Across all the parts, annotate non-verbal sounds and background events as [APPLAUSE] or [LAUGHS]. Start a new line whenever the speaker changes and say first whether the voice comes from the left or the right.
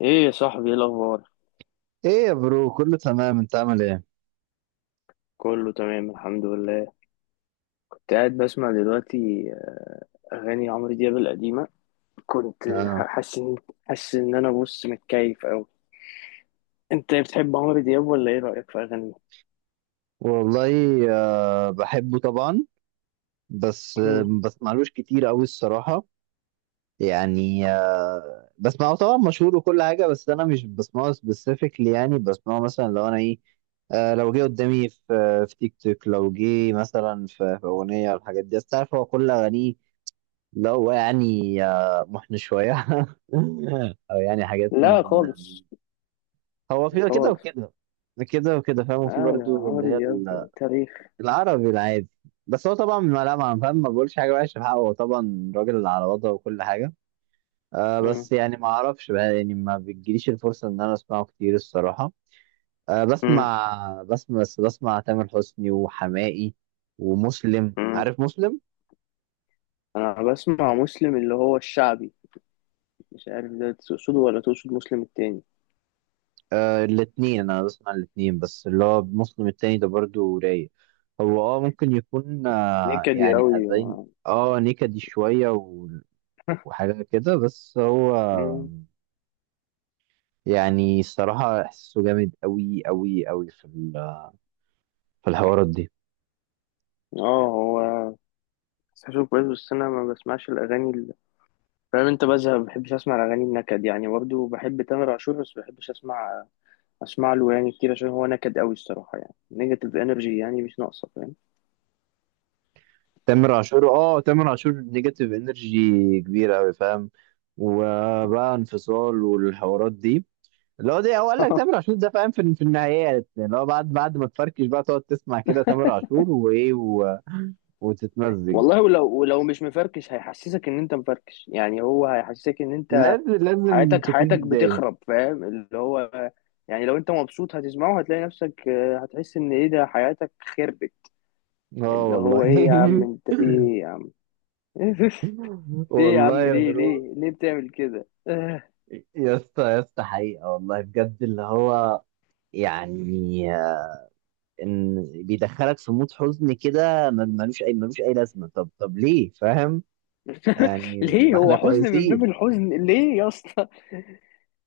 left: ايه يا صاحبي، ايه الاخبار؟
right: ايه يا برو كله تمام، انت عامل ايه؟
left: كله تمام الحمد لله. كنت قاعد بسمع دلوقتي اغاني عمرو دياب القديمه. كنت
right: آه.
left: حاسس ان حاسس ان انا بص متكيف اوي. انت بتحب عمرو دياب ولا ايه رايك في اغانيه؟
right: والله، آه بحبه طبعا. بس
left: مم.
right: ما بسمعلوش كتير قوي الصراحة. يعني بسمعه طبعا، مشهور وكل حاجة، بس انا مش بسمعه سبيسيفيكلي. يعني بسمعه مثلا لو انا ايه، لو جه قدامي في تيك توك، لو جه مثلا في اغنية والحاجات دي. بس تعرف هو كل اغانيه لو يعني محن شوية [LAUGHS] او يعني حاجات.
left: لا خالص،
right: هو في كده
left: خالص.
right: وكده، كده وكده، فاهم؟
left: لا
right: وفي
left: يا
right: برضو
left: عمرو
right: اللي هي
left: دياب تاريخ.
right: العربي العادي. بس هو طبعا ما فاهم، ما بقولش حاجه وحشه في حقه، هو طبعا راجل على وضعه وكل حاجه. آه
left: مم.
right: بس يعني ما اعرفش بقى، يعني ما بتجيليش الفرصه ان انا اسمعه كتير الصراحه. آه
left: مم.
right: بسمع تامر حسني وحماقي ومسلم،
left: مم.
right: عارف مسلم؟
left: انا بسمع مسلم اللي هو الشعبي، مش عارف ده تقصده ولا تقصد مسلم التاني.
right: آه الاتنين، انا بسمع الاتنين. بس اللي هو مسلم التاني ده برضو رايق. هو اه ممكن يكون
left: نكد يا
right: يعني
left: اوي.
right: حزين. اه نكدي شوية وحاجة كده. بس هو
left: مم.
right: يعني الصراحة إحساسه جامد أوي أوي أوي في في الحوارات دي.
left: اه هو بس أشوف كويس، بس أنا ما بسمعش الأغاني. فاهم، انت بزهق، ما بحبش اسمع الاغاني النكد، يعني برضه بحب تامر عاشور بس ما بحبش اسمع، اسمع له يعني كتير عشان هو نكد قوي الصراحه، يعني نيجاتيف انرجي يعني مش ناقصه فاهم.
right: تامر عاشور، اه تامر عاشور نيجاتيف انرجي كبيرة أوي، فاهم؟ وبقى انفصال والحوارات دي. اللي هو ده هو قال لك
left: [LAUGHS]
right: تامر عاشور ده فاهم في النهايات. يعني اللي هو بعد ما تفركش بقى تقعد تسمع كده تامر عاشور وإيه و... وتتمزج.
left: والله ولو مش مفركش هيحسسك ان انت مفركش، يعني هو هيحسسك ان انت
right: لازم
left: حياتك
right: تكون
left: حياتك
right: متضايق.
left: بتخرب فاهم اللي هو، يعني لو انت مبسوط هتسمعه هتلاقي نفسك آه، هتحس ان ايه ده حياتك خربت.
right: اه
left: اللي
right: والله.
left: هو ايه يا عم، انت في ايه يا عم؟ [LAUGHS]
right: [LAUGHS]
left: في ايه يا
right: والله
left: عم؟
right: يا
left: ليه
right: برو،
left: ليه ليه بتعمل كده؟ [LAUGHS]
right: يا اسطى حقيقة والله بجد اللي هو يعني آه، ان بيدخلك في مود حزن كده، ملوش اي لازمة. طب ليه؟ فاهم؟ يعني
left: ليه
right: ما احنا
left: هو حزن من باب
right: كويسين.
left: الحزن ليه يا اسطى؟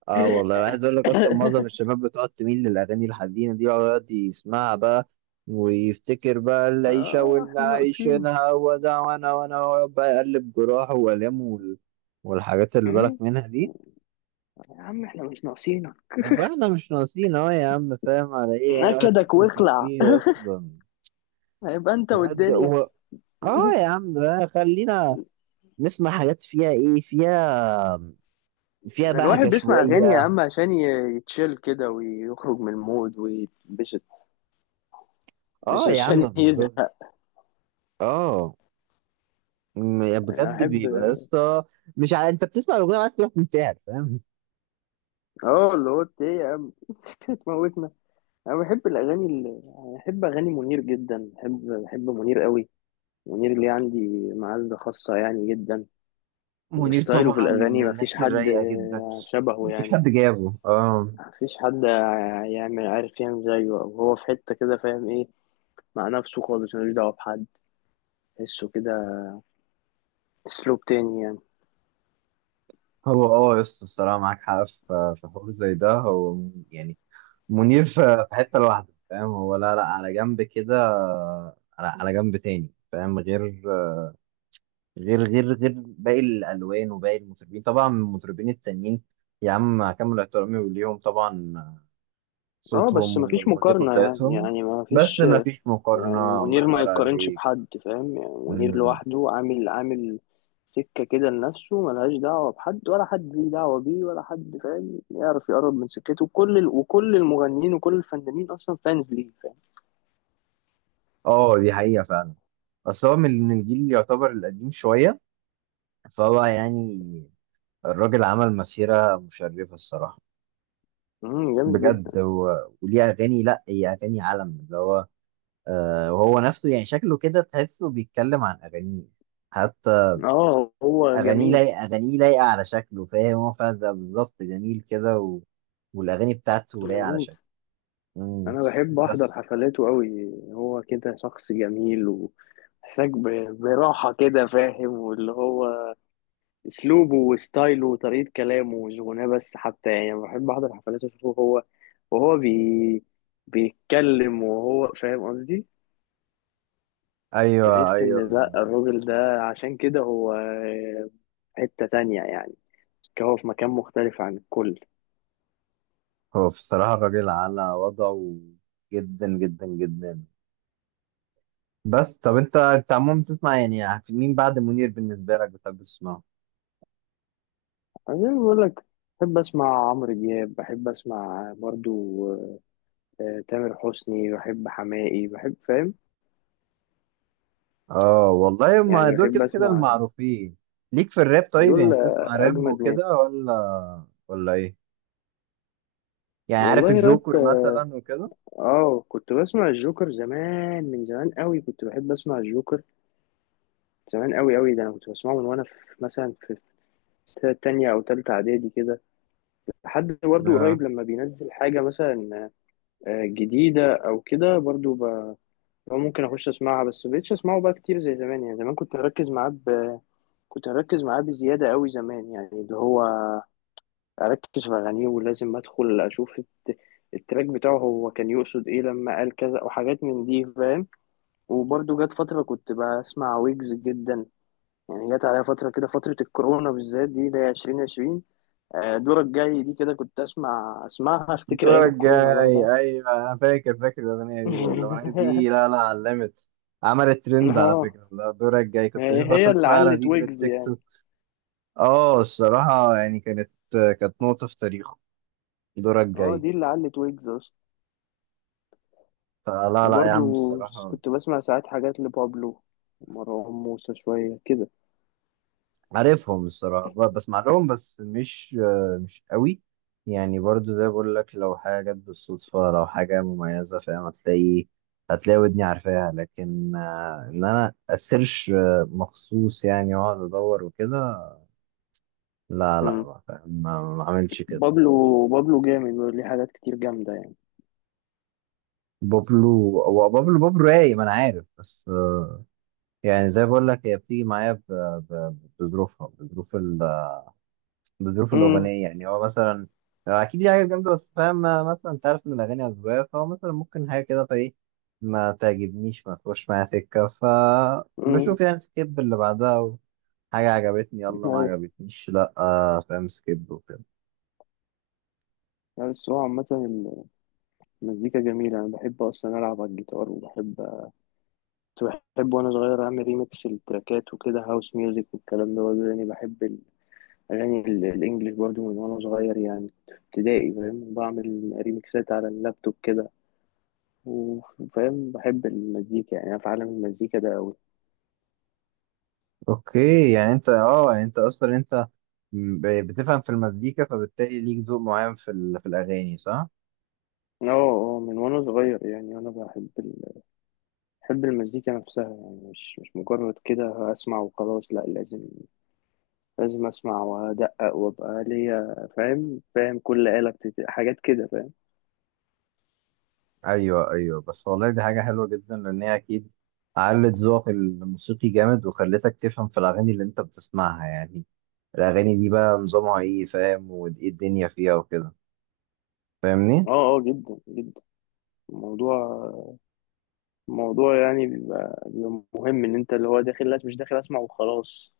right: اه والله، عايز اقول لك اصلا معظم
left: [LAUGHS]
right: الشباب بتقعد تميل للاغاني الحزينة دي، ويقعد يسمعها بقى ويفتكر بقى العيشة
left: اه
right: واللي
left: احنا ناقصين.
right: عايشينها وده، وانا ويقعد بقى يقلب جراحه والامه والحاجات اللي بالك
left: مم؟
right: منها دي.
left: يا عم احنا مش ناقصينك،
right: فاحنا مش ناقصين اهو يا عم، فاهم على ايه؟ يعني الواحد فينا
left: نكدك واخلع.
right: مكفيه اصلا.
left: هيبقى انت
right: الواحد
left: والدنيا.
right: هو اه يا عم بقى، خلينا نسمع حاجات فيها ايه، فيها فيها
left: ده الواحد
right: بهجة
left: بيسمع اغاني يا
right: شوية.
left: عم عشان يتشيل كده ويخرج من المود ويتبسط، مش
right: اه يا عم
left: عشان
right: بالظبط.
left: يزهق.
right: اه يعني بجد
left: احب.
right: بيبقى يا اسطى مش ع... انت بتسمع الاغنية عايز تروح منتحر، فاهم؟
left: اه اللي هو إنت ايه يا عم؟ [LAUGHS] تموتنا. انا بحب الاغاني اللي... بحب اغاني منير جدا، بحب منير قوي. منير اللي عندي معزة خاصة يعني جدا.
right: منير
left: وستايله في
right: طبعا
left: الأغاني
right: من
left: مفيش
right: الناس
left: حد
right: الرايقة جدا.
left: آه، شبهه
right: مفيش
left: يعني.
right: حد جابه، اه.
left: مفيش حد يعمل، عارف، يعمل زيه، أو هو في حتة كده فاهم إيه، مع نفسه خالص ملوش دعوة بحد، تحسه كده، أسلوب تاني يعني.
right: هو اه يا اسطى، الصراحة معاك حق في حوار زي ده. هو يعني منير في حتة لوحده، فاهم؟ هو لا لا على جنب كده، على جنب تاني، فاهم؟ غير غير باقي الألوان وباقي المطربين، طبعا المطربين التانيين يا عم مع كامل احترامي ليهم طبعا،
left: اه
right: صوتهم
left: بس مفيش
right: والموسيقى
left: مقارنة يعني،
right: بتاعتهم.
left: يعني
right: بس
left: مفيش
right: ما فيش
left: يعني،
right: مقارنة، الله
left: منير ما
right: ينور
left: يتقارنش
right: عليك.
left: بحد فاهم. يعني منير
right: مم.
left: لوحده عامل سكة كده لنفسه، ملهاش دعوة بحد ولا حد ليه دعوة بيه، ولا حد فاهم يعرف يقرب من سكته، وكل المغنيين وكل الفنانين أصلا فانز ليه فاهم.
right: اه دي حقيقة فعلا. بس هو من الجيل اللي يعتبر القديم شوية، فهو يعني الراجل عمل مسيرة مشرفة الصراحة،
left: مم، جامد جدا.
right: بجد. و... وليه اغاني، لا هي اغاني عالم اللي هو آه وهو نفسه يعني شكله كده تحسه بيتكلم عن اغانيه حتى.
left: اه هو جميل.
right: اغانيه لايقه على شكله، فاهم هو؟ فاهم ده بالظبط، جميل كده. و... والاغاني بتاعته لايقه على
left: جميل.
right: شكله. مم.
left: انا بحب احضر
right: بس
left: حفلاته قوي، هو كده شخص جميل وحساك براحة كده فاهم، واللي هو اسلوبه وستايله وطريقة كلامه مش غناه بس حتى يعني. أنا بحب احضر حفلاته اشوفه هو وهو بيتكلم، وهو فاهم قصدي.
right: ايوه
left: تحس ان لا
right: بالظبط.
left: الراجل ده عشان كده هو في حتة تانية يعني، هو في مكان مختلف عن الكل.
right: هو بصراحه الراجل على وضعه جدا. بس طب انت عموما بتسمع يعني مين بعد منير بالنسبه لك، بتحب تسمعه؟
left: أنا زي ما بقول لك، بحب أسمع عمرو دياب، بحب أسمع برضو آه، تامر حسني، بحب حماقي، بحب فاهم،
right: اه والله ما
left: يعني
right: دول
left: بحب
right: كده كده
left: أسمع
right: المعروفين. ليك في الراب طيب؟ يعني
left: دول آه،
right: بتسمع راب
left: أجمد
right: وكده
left: ناس.
right: ولا ايه؟ يعني عارف
left: والله راب
right: الجوكر
left: اه،
right: مثلا وكده.
left: آه، كنت بسمع الجوكر زمان، من زمان قوي كنت بحب أسمع الجوكر، زمان قوي قوي، ده أنا كنت بسمعه من وأنا في مثلا في، في تانية أو تالتة إعدادي كده، لحد برضو قريب
right: اه
left: لما بينزل حاجة مثلا آه، جديدة أو كده برضو. هو ممكن اخش اسمعها بس مبقتش اسمعه بقى كتير زي زمان يعني. زمان كنت اركز معاه كنت اركز معاه بزياده قوي زمان، يعني اللي هو اركز في اغانيه ولازم ادخل اشوف التراك بتاعه، هو كان يقصد ايه لما قال كذا وحاجات من دي فاهم. وبرده جت فتره كنت بسمع ويجز جدا يعني، جت عليا فتره كده، فتره الكورونا بالذات دي اللي هي 2020. آه، دورك جاي دي كده كنت اسمع، اسمعها افتكر ايام
right: دورك
left: الكورونا بقى
right: جاي،
left: فاهم.
right: ايوه انا فاكر، الاغنيه دي، الاغنيه
left: [LAUGHS]
right: دي لا لا علمت، عملت ترند على
left: اه
right: فكره، لا دورك جاي كنت
left: هي
right: اشوفها
left: هي
right: كل
left: اللي
right: شويه على
left: علت
right: ريلز
left: ويجز
right: التيك
left: يعني.
right: توك. اه الصراحه يعني كانت نقطه في تاريخه دورك
left: اه
right: جاي.
left: دي اللي علت ويجز اصلا.
right: فلا لا يا
left: وبرضو
right: عم الصراحه،
left: كنت بسمع ساعات حاجات لبابلو ومروان موسى شوية كده.
right: عارفهم الصراحة، بسمع لهم بس مش آه، مش قوي. يعني برضو زي بقول لك، لو حاجة جت بالصدفة، لو حاجة مميزة، فاهم، هتلاقي ودني عارفاها. لكن آه، إن أنا أسيرش آه، مخصوص يعني وأقعد أدور وكده، لا لا
left: مم.
right: ما فاهم، ما ما عملش كده.
left: بابلو. بابلو جامد وليه حاجات كتير جامدة يعني.
right: بابلو، هو بابلو، بابلو رايق ما أنا عارف. بس آه، يعني زي بقول لك هي بتيجي معايا بظروفها، بظروف
left: امم.
right: الأغنية. يعني هو مثلا هو أكيد دي حاجة جامدة بس فاهم، مثلا أنت عارف إن الأغاني أذواق، فهو مثلا ممكن حاجة كده فإيه، ما تعجبنيش، ما تخش معايا سكة،
left: امم.
right: فبشوف يعني سكيب اللي بعدها. حاجة عجبتني يلا، ما
left: ايوه.
right: عجبتنيش لأ آه، فاهم، سكيب وكده.
left: بس هو عامة المزيكا جميلة. أنا بحب أصلا ألعب على الجيتار وبحب، كنت بحب وأنا صغير أعمل ريميكس للتراكات وكده، هاوس ميوزك والكلام ده برضه يعني. بحب الأغاني الإنجليش برضه من وأنا صغير، يعني في ابتدائي فاهم، بعمل ريميكسات على اللابتوب كده، وفاهم بحب المزيكا يعني. أنا في عالم المزيكا ده أوي.
right: أوكي يعني أنت أه يعني أنت أصلا أنت بتفهم في المزيكا، فبالتالي ليك ذوق معين في, في الأغاني، صح؟
left: اه، اه من وأنا صغير يعني. بحب المزيكا نفسها يعني، مش مش مجرد كده أسمع وخلاص، لأ لازم، لازم أسمع وأدقق وأبقى ليا فاهم، فاهم كل آلة حاجات كده فاهم.
right: ايوه بس والله دي حاجه حلوه جدا، لان هي اكيد علت ذوقك الموسيقي جامد وخلتك تفهم في الاغاني اللي انت بتسمعها. يعني الاغاني دي بقى نظامها ايه، فاهم، وايه الدنيا فيها وكده. فاهمني؟
left: اه، اه جدا جدا. الموضوع الموضوع يعني بيبقى مهم إن أنت اللي هو داخل، لا مش داخل أسمع وخلاص.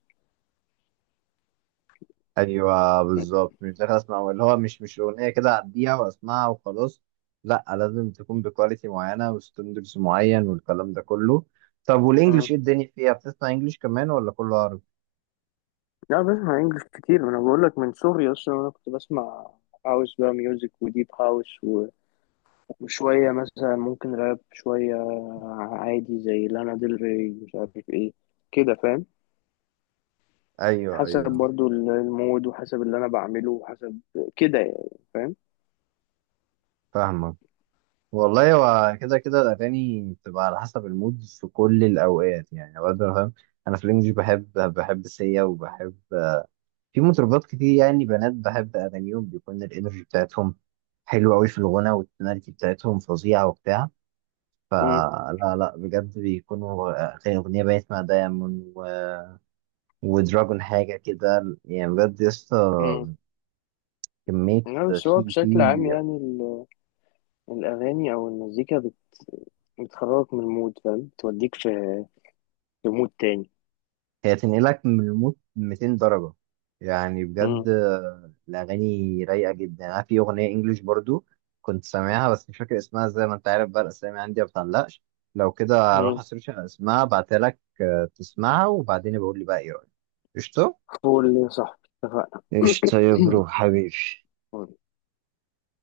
right: ايوه بالظبط، مش داخل اسمع اللي هو مش اغنيه كده اعديها واسمعها وخلاص. لا لازم تكون بكواليتي معينه وستاندرز معين والكلام ده كله. طب والانجليش ايه الدنيا فيها؟ بتسمع انجليش كمان ولا كله عربي؟
left: لا بسمع انجلش كتير، ما انا بقول لك من صغري اصلا انا كنت بسمع هاوس بقى ميوزك وديب هاوس وشويه مثلا ممكن راب شويه، عادي زي لانا ديل ري مش عارف ايه كده فاهم.
right: ايوه
left: حسب برضو المود وحسب اللي انا بعمله وحسب كده يعني فاهم.
right: فاهمك. والله هو كده كده الأغاني بتبقى على حسب المود في كل الأوقات. يعني أوقات أنا فاهم، أنا في الإنجليش بحب سيا، وبحب في مطربات كتير يعني بنات بحب أغانيهم، بيكون الإنرجي بتاعتهم حلوة أوي في الغنى، والتوناليتي بتاعتهم فظيعة وبتاع.
left: امم.
right: فلا لا بجد بيكونوا أغنية بقيت مع دايمون و... ودراجون حاجة كده، يعني بجد
left: امم.
right: يسطا كمية
left: لا بس هو
right: في
left: بشكل عام يعني الاغاني او المزيكا بتخرجك من المود فاهم، توديك في في مود تاني.
right: هي تنقلك من الموت 200 درجة. يعني بجد
left: امم.
right: آه، الأغاني رايقة جدا. أنا في أغنية إنجليش برضو كنت سامعها بس مش فاكر اسمها، زي ما أنت عارف بقى الأسامي عندي ما بتعلقش. لو كده هروح
left: امم.
right: أسيرش على اسمها أبعتها لك آه، تسمعها، وبعدين بقول لي بقى إيه رأيك. قشطة؟
left: فول يا صاحبي،
right: قشطة يا
left: اتفقنا.
right: برو حبيبي.
left: [CLEARS THROAT]